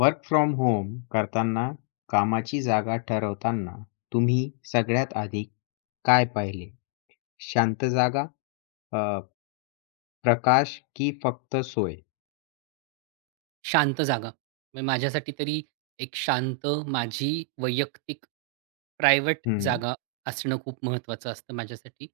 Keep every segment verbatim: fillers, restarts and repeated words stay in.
Work from home करताना कामाची जागा ठरवताना तुम्ही सगळ्यात आधी काय पाहिले? शांत जागा, अ, प्रकाश की फक्त सोय? शांत जागा. म्हणजे माझ्यासाठी तरी एक शांत माझी वैयक्तिक प्रायव्हेट हं, जागा असणं खूप महत्त्वाचं असतं माझ्यासाठी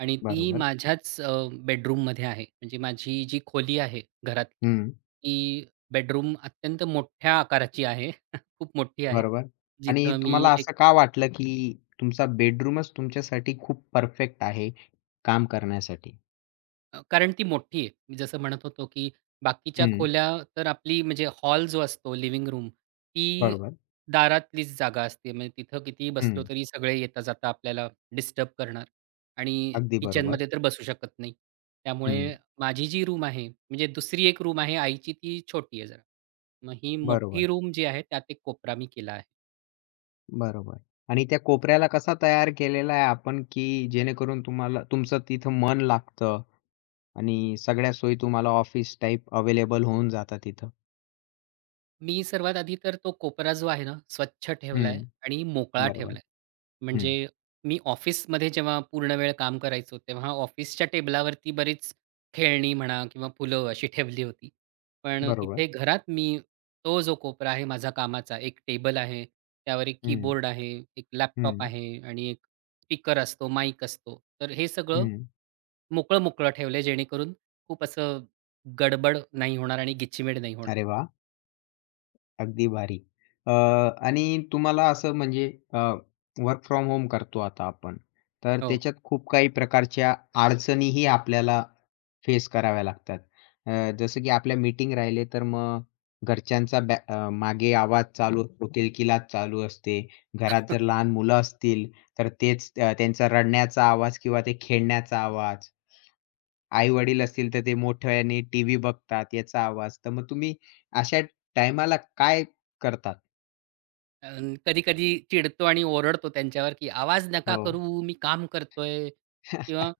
आणि ती बरोबर. माझ्याच अ, बेडरूममध्ये आहे. म्हणजे माझी जी खोली आहे घरातली, हं, ती बेडरूम अत्यंत मोठ्या आकाराची आहे. खूप मोठी आहे. बरोबर. आणि जिथं मी तुम्हाला एक असं का वाटलं, की तुमचा बेडरूमच तुमच्यासाठी खूप परफेक्ट आहे काम करण्यासाठी? अ, कारण ती मोठी आहे. मी जसं म्हणत होतो, की बाकीच्या हं, खोल्या तर आपली म्हणजे हॉल जो असतो लिव्हिंग रूम, ती बरोबर. दारातलीच जागा असते. म्हणजे तिथं कितीही बसलो हं, तरी सगळे येता-जाता आपल्याला डिस्टर्ब करणार आणि अगदी बरोबर. किचनमध्ये तर बसू शकत नाही. हं, त्यामुळे माझी जी रूम आहे, म्हणजे दुसरी एक रूम आहे आईची, ती छोटी आहे जरा. मग ही बरोबर. मोठी रूम जी आहे, त्यात एक कोपरा मी केला आहे. बरोबर. आणि त्या कोपऱ्याला कसा तयार केलेला आहे आपण, की जेणेकरून तुम्हाला तुमचं तिथं मन लागतं आणि सगळ्या सोयी तुम्हाला ऑफिस टाइप अवेलेबल होऊन जातात तिथं? मी सर्वात आधी तर तो कोपरा जो आहे ना, स्वच्छ ठेवलाय हं. आणि मोकळा बरोबर. ठेवलाय. हं. म्हणजे मी ऑफिसमध्ये जेव्हा पूर्ण वेळ काम करायचो, तेव्हा ऑफिसच्या टेबलावरती बरीच खेळणी म्हणा किंवा फुलं अशी ठेवली होती. पण बरोबर. इथे घरात मी तो जो कोपरा आहे माझा कामाचा, एक टेबल आहे, त्यावर एक हं, कीबोर्ड आहे, एक लॅपटॉप हं, आहे आणि एक स्पीकर असतो, माईक असतो. तर हे सगळं हं. मोकळं-मोकळं ठेवलंय जेणेकरून खूप असं गडबड नाही होणार आणि गिचमिड नाही होणार. अरे वाह! अगदी भारी. अ, आणि तुम्हाला असं म्हणजे वर्क फ्रॉम होम करतो आता आपण. तर हो. त्याच्यात खूप काही प्रकारच्या अडचणीही आपल्याला फेस कराव्या लागतात. अ, जसं की आपल्या मीटिंग राहिले तर मग घरच्यांचा बॅ अ, मागे आवाज चालू असतो, किलकिलाट चालू असते. घरात जर लहान मुलं असतील तर तेच अ, त्यांचा रडण्याचा आवाज किंवा ते खेळण्याचा आवाज आई-वडील असतील, तर ते मोठ्याने टीव्ही बघतात, याचा आवाज. तर मग तुम्ही अशा टाईमाला काय करतात? अं, कधी-कधी चिडतो आणि ओरडतो त्यांच्यावर, की "आवाज नका हो. करू, मी काम करतोय." किंवा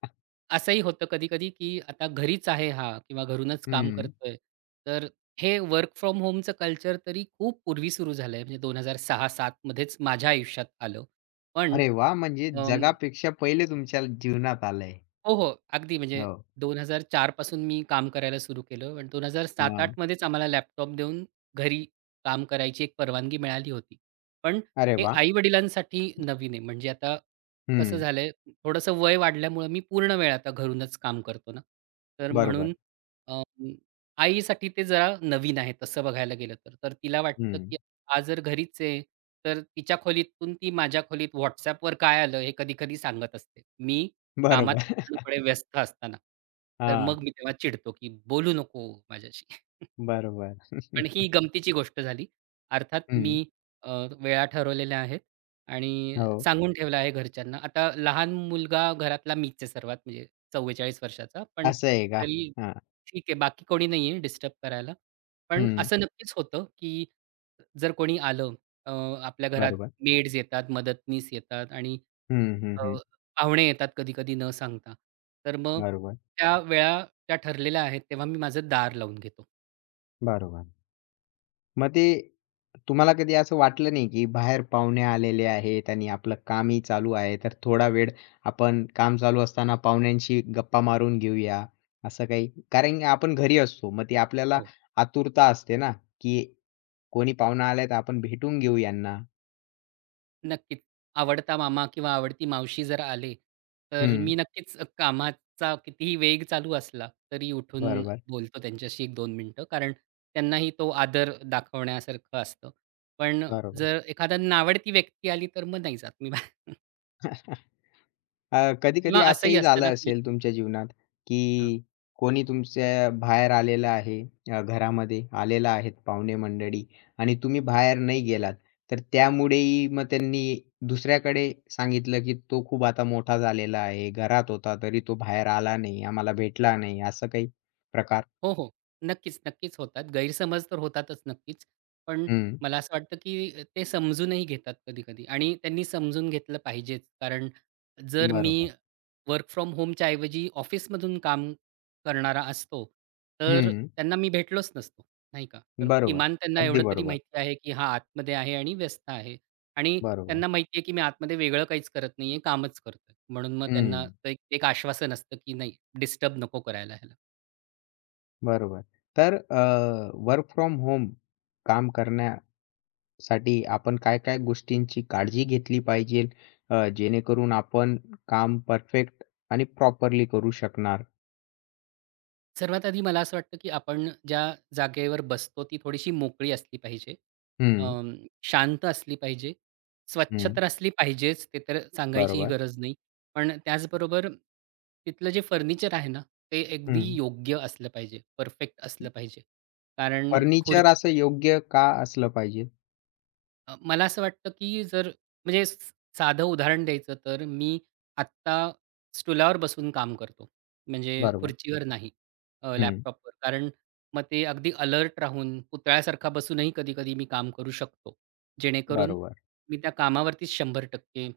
असंही होतं कधी-कधी, की आता घरीच आहे हा किंवा घरूनच काम हं. करतोय. तर हे वर्क फ्रॉम होमचं कल्चर तरी खूप पूर्वी सुरू झालंय, म्हणजे दोन हजार सहा-सात मध्येच माझ्या आयुष्यात आलं. पण अरे वा, म्हणजे जगापेक्षा पहिले तुमच्या जीवनात आलंय. हो, हो. अगदी म्हणजे हो. दोन हजार चार पासून मी काम करायला सुरू केलं आणि हां. दोन हजार सात-आठ मध्येच आम्हाला लॅपटॉप देऊन घरी काम करायची एक परवानगी मिळाली होती. पण अरे हे वा, आई-वडिलांसाठी नवीन आहे. म्हणजे आता कसं हं. झालंय, थोडंसं वय वाढल्यामुळं मी पूर्ण वेळ आता घरूनच काम करतो ना. तर बरोबर. म्हणून अ, आईसाठी ते जरा नवीन आहे तसं बघायला गेलं तर. तर तिला वाटतं, हं. की आज जर घरीच आहे, तर तिच्या खोलीतून ती माझ्या खोलीत WhatsAppवर काय आलं हे कधी-कधी सांगत असते. मी कामात बरोबर. पूर्णपणे व्यस्त असताना. तर हां. मग मी तेव्हा चिडतो, की बोलू नको माझ्याशी. बरोबर. पण ही गमतीची गोष्ट झाली. अर्थात हं. मी अ, वेळा ठरवलेल्या आहेत आणि हो. सांगून ठेवलं आहे घरच्यांना. आता लहान मुलगा घरातला मीच आहे सर्वात म्हणजे चव्वेचाळीस वर्षाचा. पण असं आहे का? तरी हां. ठीक आहे, बाकी कोणी नाहीये डिस्टर्ब करायला. पण हं. असं नक्कीच होतं, की जर कोणी आलं अ, आपल्या घरात बरोबर. मेड्स येतात, मदतनीस येतात आणि हं, हं, अ, हं. पाहुणे येतात कधी-कधी न सांगता. तर मग बरोबर. त्या वेळा त्या ठरलेल्या आहेत, तेव्हा मी माझं दार लावून घेतो. बरोबर. मग ते तुम्हाला कधी असं वाटलं नाही, की बाहेर पाहुणे आलेले आहेत आणि आपलं कामही चालू आहे, तर थोडा वेळ आपण काम चालू असताना पाहुण्यांशी गप्पा मारून घेऊया, असं काही? कारण की आपण घरी असतो, मग ती आपल्याला हो, आतुरता असते ना, की कोणी पाहुणा आलाय, तर आपण भेटून घेऊ यांना. नक्कीच. आवडता मामा किंवा आवडती मावशी जर आले, तर हं. मी नक्कीच कामाचा कितीही वेग चालू असला, तरी उठून बरोबर, बोलतो त्यांच्याशी एक दोन मिनिटं. कारण त्यांनाही तो आदर दाखवण्यासारखं असतं. पण बरोबर. जर एखादा नावडती व्यक्ती आली, तर मग नाही जात मी. अ, किंवा कधी-कधी असंही असंही असतं ना. झालं असेल तुमच्या जीवनात, हां. की कोणी तुमच्या बाहेर आलेलं आहे, अ, घरामध्ये आलेलं आहेत पाहुणे मंडळी आणि तुम्ही बाहेर नाही गेलात. तर त्यामुळेही मग त्यांनी दुसऱ्याकडे सांगितलं, की तो खूप आता मोठा झालेला आहे. घरात होता तरी तो बाहेर आला नाही, आम्हाला भेटला नाही. असं काही प्रकार? हो, हो. नक्कीच, नक्कीच होतात. गैरसमज तर होतातच नक्कीच. पण हं. मला असं वाटतं, की ते समजूनही घेतात कधी-कधी आणि त्यांनी समजून घेतलं पाहिजेच. कारण जर मी बरोबर. वर्क फ्रॉम होमच्या ऐवजी ऑफिसमधून काम करणारा असतो, तर हं. त्यांना मी भेटलोच नसतो, नाही का? तर बरोबर. किमान त्यांना अगदी एवढं तरी बरोबर. माहिती आहे, की हा आतमध्ये आहे आणि व्यस्त आहे. आणि बरोबर. त्यांना माहिती आहे, की मी आतमध्ये वेगळं काहीच करत नाहीये, कामच करतोय. म्हणून मग हं. त्यांना एक एक आश्वासन असतं, की नाही डिस्टर्ब नको करायला ह्याला. बरोबर. तर अ, वर्क फ्रॉम होम काम करण्या साठी आपण काय-काय गोष्टींची काळजी घेतली पाहिजे अ, जेणेकरून आपण काम परफेक्ट आणि प्रॉपरली करू शकणार? सर्वात आधी मला असं वाटतं, की आपण ज्या जागेवर बसतो ती थोडीशी मोकळी असली पाहिजे. हं, अं, शांत असली पाहिजे. स्वच्छ हं. तर असली पाहिजेच, ते तर सांगायचीही बरोबर. गरज नाही. पण त्याचबरोबर तिथलं जे फर्निचर आहे ना, ते अगदी हं. योग्य असलं पाहिजे, परफेक्ट असलं पाहिजे. कारण फर्निचर खुर्ची असं योग्य का असलं पाहिजे? अ, मला असं वाटतं की जर म्हणजे स- साधं उदाहरण द्यायचं तर मी आत्ता स्टुलावर बसून काम करतो म्हणजे बरोबर. खुर्चीवर नाही अ, हं. लॅपटॉपवर. कारण मग ते अगदी अलर्ट राहून पुतळ्यासारखा बसूनही कधी कधी मी काम करू शकतो जेणेकरून बरोबर. मी त्या कामावरतीच शंभर टक्के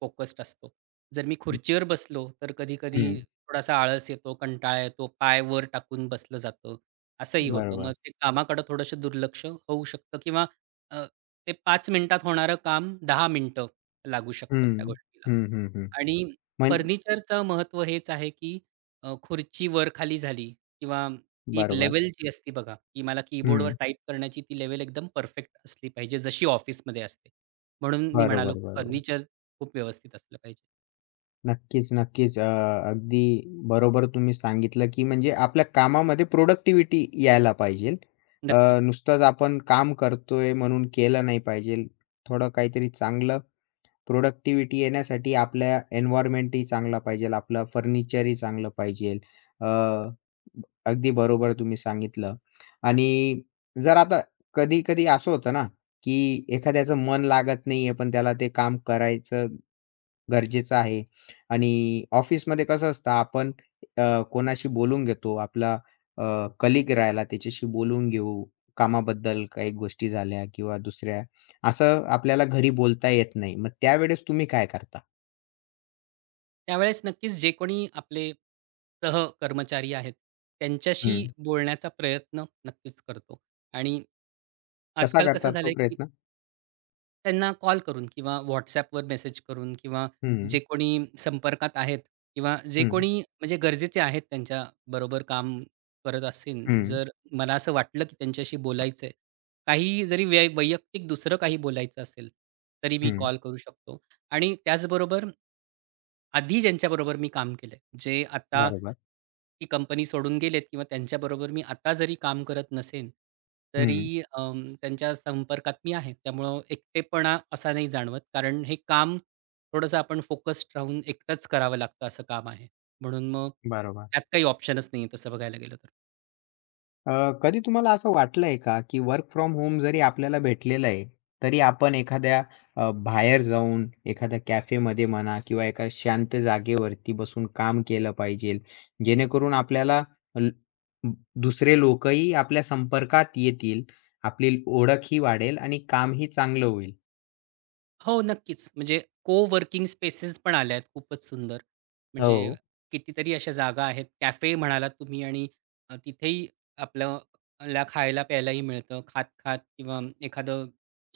फोकस्ड असतो. जर मी खुर्चीवर बसलो तर कधी कधी हं. थोडासा आळस येतो, कंटाळा येतो, पाय वर टाकून बसलं जातं असंही होतं. बरोबर. मग ते कामाकडे थोडंसं दुर्लक्ष होऊ शकतं किंवा अ, ते पाच मिनिटात होणारं काम दहा मिनिटं लागू शकतात त्या हं. गोष्टीला. हं, हं, हं. आणि म्हण फर्निचरचं महत्त्व हेच आहे, की अ, खुर्ची वर-खाली झाली किंवा ती एक बरोबर. लेव्हल जी असते बघा, की मला कीबोर्डवर हं. टाइप करण्याची ती लेवल एकदम परफेक्ट असली पाहिजे, जशी ऑफिसमध्ये असते. म्हणून मी म्हणालो, बरोबर, की बरोबर. फर्निचर खूप व्यवस्थित असलं पाहिजे. नक्कीच, नक्कीच. अ, अगदी बरोबर तुम्ही सांगितलं, की म्हणजे आपल्या कामामध्ये प्रॉडक्टिव्हिटी यायला पाहिजे. अ, नक्कीच. नुसतंच आपण काम करतोय म्हणून केलं नाही पाहिजे. थोडं काहीतरी चांगलं प्रॉडक्टिव्हिटी येण्यासाठी आपल्या एन्व्हायर्नमेंटही चांगला पाहिजे, आपलं फर्निचरही चांगलं पाहिजे. अ, अगदी बरोबर तुम्ही सांगितलं. आणि जर आता कधी-कधी असं होतं ना, की एखाद्याचं मन लागत नाहीये, पण त्याला ते काम करायचं गरजेचं आहे. आणि ऑफिसमध्ये कसं असतं आपण अ, कोणाशी बोलून घेतो. आपला अ, कलीग राहिला त्याच्याशी बोलून घेऊ. कामाबद्दल काही गोष्टी झाल्या किंवा दुसऱ्या. असं आपल्याला घरी बोलता येत नाही. मग त्यावेळेस तुम्ही काय करता? त्यावेळेस नक्कीच जे कोणी आपले सहकर्मचारी आहेत, त्यांच्याशी हं. बोलण्याचा प्रयत्न नक्कीच करतो. आणि कसा आजकाल कसं करतात तो झालंय, की प्रयत्न? त्यांना कॉल करून किंवा WhatsAppवर मेसेज करून किंवा जे हं, कोणी संपर्कात आहेत किंवा जे हं, कोणी म्हणजे गरजेचे आहेत त्यांच्या बरोबर काम करत असेन, हं, जर मला असं वाटलं की त्यांच्याशी बोलायचंय. काही जरी वै वैयक्तिक दुसरं काही बोलायचं असेल, तरी मी हं. कॉल करू शकतो. आणि त्याचबरोबर आधी ज्यांच्याबरोबर मी काम केलंय, जे आता बरोबर. ती कंपनी सोडून गेलेत किंवा त्यांच्याबरोबर मी आता जरी काम करत नसेन, हं, तरी अं, त्यांच्या संपर्कात मी आहे. त्यामुळं एकटेपणा असा नाही जाणवत. कारण हे काम थोडंसं आपण फोकस्ड राहून एकटंच करावं लागतं असं काम आहे. म्हणून मग बरोबर. त्यात काही ऑप्शनच नाहीये तसं बघायला गेलं तर. अ, कधी तुम्हाला असं वाटलंय का, की वर्क फ्रॉम होम जरी आपल्याला भेटलेलं आहे, तरी आपण एखाद्या अ, बाहेर जाऊन, एखाद्या कॅफेमध्ये म्हणा किंवा एका शांत जागेवरती बसून काम केलं पाहिजे, जेणेकरून आपल्याला ल दुसरे लोकही आपल्या संपर्कात येतील, आपली ओळखही वाढेल आणि कामही चांगलं होईल? हो, नक्कीच. म्हणजे को-वर्किंग स्पेसेस पण आल्या आहेत खूपच सुंदर. म्हणजे हो, कितीतरी अशा जागा आहेत. कॅफे म्हणालात तुम्ही आणि अ, तिथेही आपलं ला खायला-प्यायलाही मिळतं. खात-खात किंवा एखादं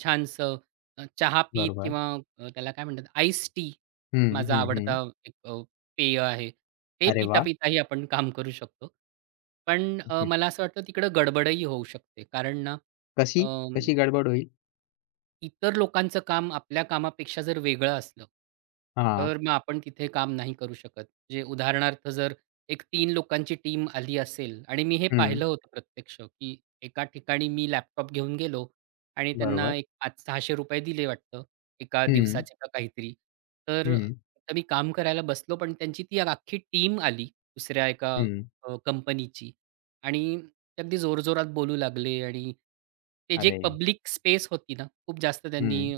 छानसं अ, चहा पीत बरोबर. किंवा अ, त्याला काय म्हणतात आईस टी. हं, माझा हं, हं. आवडता एक अ, पेय आहे. ते अरे वाह! पिता-पिताही आपण काम करू शकतो. पण अ, हं. मला असं वाटतं तिकडं गडबडही होऊ शकते. कारण ना कशी? कशी गडबड होईल? इतर लोकांचं काम आपल्या कामापेक्षा जर वेगळं असलं, हां. तर मग आपण तिथे काम नाही करू शकत. म्हणजे उदाहरणार्थ जर एक तीन लोकांची टीम आली असेल आणि मी हे हं. पाहिलं होतं प्रत्यक्ष, की एका ठिकाणी मी लॅपटॉप घेऊन गेलो आणि त्यांना बरोबर. एक ₹पाचशे सहाशे रुपये दिले वाटतं, एका हं, दिवसाचे का काहीतरी. तर हं, तर मी काम करायला बसलो, पण त्यांची ती अख्खी टीम आली दुसऱ्या एका हं. अ, कंपनीची आणि ते अगदी जोरजोरात बोलू लागले आणि ते जे एक अरे! पब्लिक स्पेस होती ना, खूप जास्त त्यांनी हं.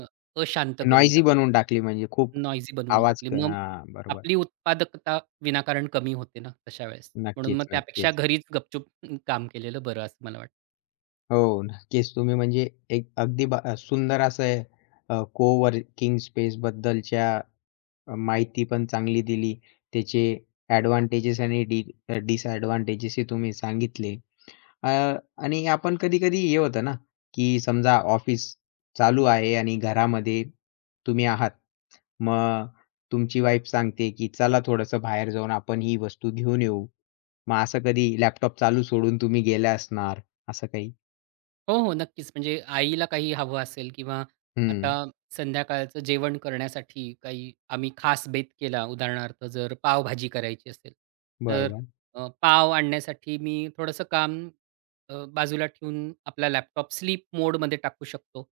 अशांत करून नॉइजी टाकली. बनवून टाकली म्हणजे खूप नॉइजी बनवून आवाज टाकली. क मग हां, बरोबर. आपली उत्पादकता विनाकारण कमी होते ना, तशा वेळेस. म्हणून मग नक्कीच, त्यापेक्षा नक्कीच. घरीच गपचूप काम केलेलं बरं असं मला वाटतं. हो, नक्कीच. तुम्ही म्हणजे एक अगदी ब अ, सुंदर असं आहे अ, कोवर्किंग स्पेसबद्दलच्या अ, माहिती पण चांगली दिली. त्याचे ॲडव्हांटेजेस आणि डि अ, डिसॲडव्हांटेजेस हे तुम्ही सांगितले. अ, आणि आपण कधी-कधी हे होतं ना, की समजा ऑफिस चालू आहे आणि घरामध्ये तुम्ही आहात. मग तुमची वाईफ सांगते, की "चला थोडंसं बाहेर जाऊन आपण ही वस्तू घेऊन येऊ." मग असं कधी लॅपटॉप चालू सोडून तुम्ही गेल्या असणार, असं काही? हो, हो. नक्कीच. म्हणजे आईला काही हवं असेल किंवा आता हं. संध्याकाळचं जेवण करण्यासाठी काही आम्ही खास बेत केला. उदाहरणार्थ जर पावभाजी करायची असेल, तर बरोबर, अ, पाव आणण्यासाठी मी थोडंसं काम अ, बाजूला ठेवून आपला लॅपटॉप स्लीप मोडमध्ये टाकू शकतो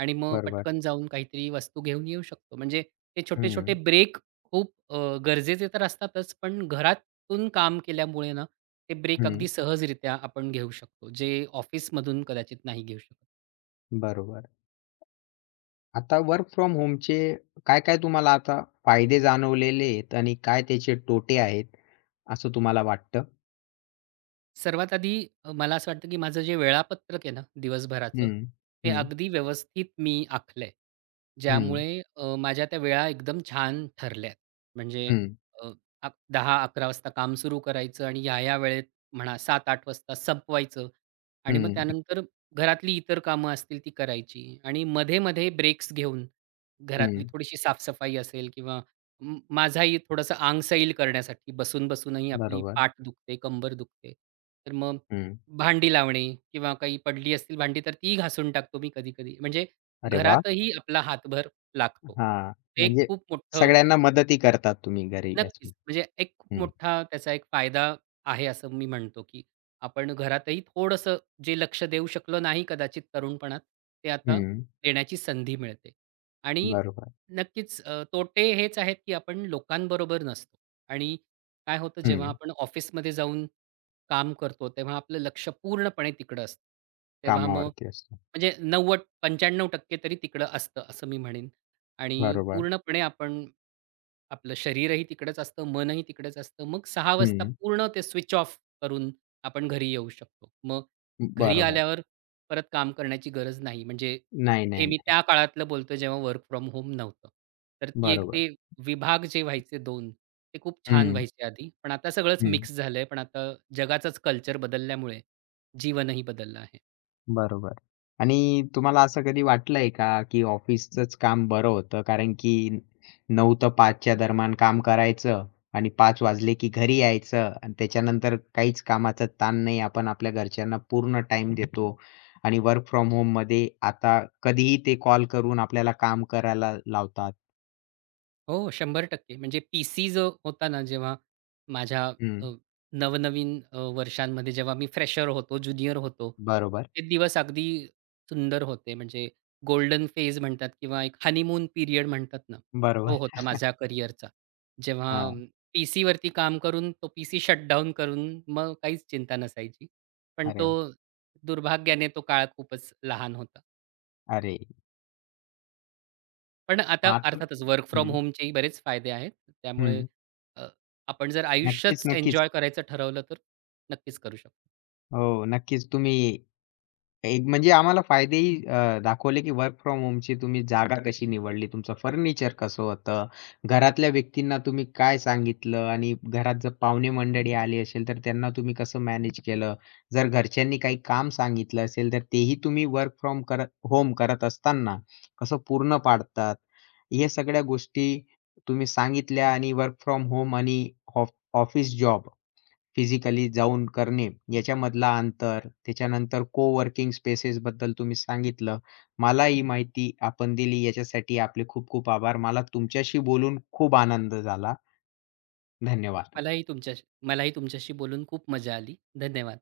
आणि मग बरोबर. पटकन जाऊन काहीतरी वस्तू घेऊन येऊ शकतो. म्हणजे ते छोटे-छोटे हं, ब्रेक खूप अ, गरजेचे तर असतातच, पण घरातून काम केल्यामुळे ना, ते ब्रेक हं. अगदी सहजरित्या आपण घेऊ शकतो, जे ऑफिसमधून कदाचित नाही घेऊ शकत. बरोबर. आता वर्क फ्रॉम होमचे काय-काय तुम्हाला आता फायदे जाणवलेले आहेत आणि काय त्याचे तोटे आहेत, असं तुम्हाला वाटतं? सर्वात आधी अ, मला असं वाटतं, की माझं जे वेळापत्रक आहे ना दिवसभराचं, हं, ते हं, अगदी व्यवस्थित मी आखलंय. हं, ज्यामुळे अ, माझ्या त्या वेळा एकदम छान ठरल्यात. म्हणजे हं, अ, अक दहा अकरा वाजता काम सुरू करायचं आणि या-या वेळेत म्हणा सात आठ वाजता संपवायचं आणि मग हं, त्यानंतर घरातली इतर कामं असतील ती करायची आणि मध्ये-मध्ये ब्रेक्स घेऊन घरातली हं. थोडीशी साफसफाई असेल किंवा म माझाही थोडंसं अंग सैल करण्यासाठी बसून-बसूनही आपली बरोबर. पाठ दुखते, कंबर दुखते. तर मग हं. भांडी लावणे किंवा काही पडली असतील भांडी तर ती घासून टाकतो मी कधी-कधी. म्हणजे अरे वाह! घरातही आपला हातभर लागतो. हां. ते एक म्हणजे खूप मोठं सगळ्यांना मदतही करतात तुम्ही घरी असून. नक्कीच, म्हणजे एक खूप हं, मोठा त्याचा एक फायदा आहे असं मी म्हणतो, की आपण घरातही थोडंसं जे लक्ष देऊ शकलो नाही कदाचित तरुणपणात, ते आता हं. देण्याची संधी मिळते. आणि बरोबर. नक्कीच अ, तोटे हेच आहेत, की आपण लोकांबरोबर नसतो. आणि काय होतं जेव्हा हं. आपण ऑफिसमध्ये जाऊन काम करतो, तेव्हा आपलं लक्ष पूर्णपणे तिकडं असतं. तेव्हा मग कामावरती असतो. म्हणजे नव्वद-पंच्याण्णव टक्के तरी तिकडं असतं, असं मी म्हणेन. आणि बरोबर. पूर्णपणे आपण आपलं शरीरही तिकडेच असतं, मनही तिकडेच असतं. मग सहा वाजता हं. पूर्ण ते स्विच ऑफ करून आपण घरी येऊ शकतो. मग घरी बरोबर. आल्यावर परत काम करण्याची गरज नाही. म्हणजे नाही, हे नाही, मी नाही. त्या काळातलं बोलतोय जेव्हा वर्क फ्रॉम होम नव्हतं. तर ती एक बरोबर. ते विभाग जे व्हायचे दोन ते खूप छान हं, व्हायचे आधी. पण आता सगळंच हं. मिक्स झालंय. पण आता जगाचंच कल्चर बदलल्यामुळे जीवनही बदललं आहे. बरोबर. आणि तुम्हाला असं कधी वाटलंय का, की ऑफिसचंच काम बरं होतं? कारण की नऊ ते पाच च्या दरम्यान काम करायचं आणि पाच वाजले की घरी यायचं आणि त्याच्यानंतर काहीच कामाचा ताण नाही. आपण आपल्या घरच्यांना पूर्ण टाइम देतो आणि वर्क फ्रॉम होममध्ये आता कधीही ते कॉल करून आपल्याला काम करायला लावतात. हो, शंभर टक्के म्हणजे पीसी जो होता ना, जेव्हा माझ्या हं. अ, नवनवीन अ, वर्षांमध्ये जेव्हा मी फ्रेशर होतो, ज्युनियर होतो, बरोबर, ते दिवस अगदी सुंदर होते. म्हणजे गोल्डन फेज म्हणतात किंवा एक हनीमून पिरियड म्हणतात ना, तो बरोबर. होता माझ्या करिअरचा. जेव्हा हां. अं, पीसीवरती काम करून तो पीसी शटडाउन करून मग काहीच चिंता नसायची. पण अरे तो वाह! दुर्भाग्याने तो काळ खूपच लहान होता. अरे! पण आता आता अर्थातच वर्क फ्रॉम हं, होमचेही बरेच फायदे आहेत. त्यामुळे हं. अ, आपण जर नक्कीच, आयुष्यच नक्कीच. एन्जॉय करायचं ठरवलं तर नक्कीच करू शकतो. हो, नक्कीच. तुम्ही एक म्हणजे आम्हाला फायदेही अ, दाखवले, की वर्क फ्रॉम होमची तुम्ही जागा कशी निवडली, तुमचं फर्निचर कसं होतं, घरातल्या व्यक्तींना तुम्ही काय सांगितलं आणि घरात जर पाहुणे मंडळी आली असेल, तर त्यांना तुम्ही कसं मॅनेज केलं. जर घरच्यांनी काही काम सांगितलं असेल, तर तेही तुम्ही वर्क फ्रॉम करत होम करत असताना कसं पूर्ण पाडतात. या सगळ्या गोष्टी तुम्ही सांगितल्या आणि वर्क फ्रॉम होम आणि ऑफिस जॉब फिजिकली जाऊन करणे याच्यामधला अंतर, त्याच्यानंतर कोवर्किंग स्पेसेस बद्दल तुम्ही सांगितलं. मला ही माहिती आपण दिली याच्यासाठी आपले खूप खूप आभार. मला तुमच्याशी बोलून खूप आनंद झाला. धन्यवाद. मलाही तुमच्याशी मलाही तुमच्याशी बोलून खूप मजा आली. धन्यवाद.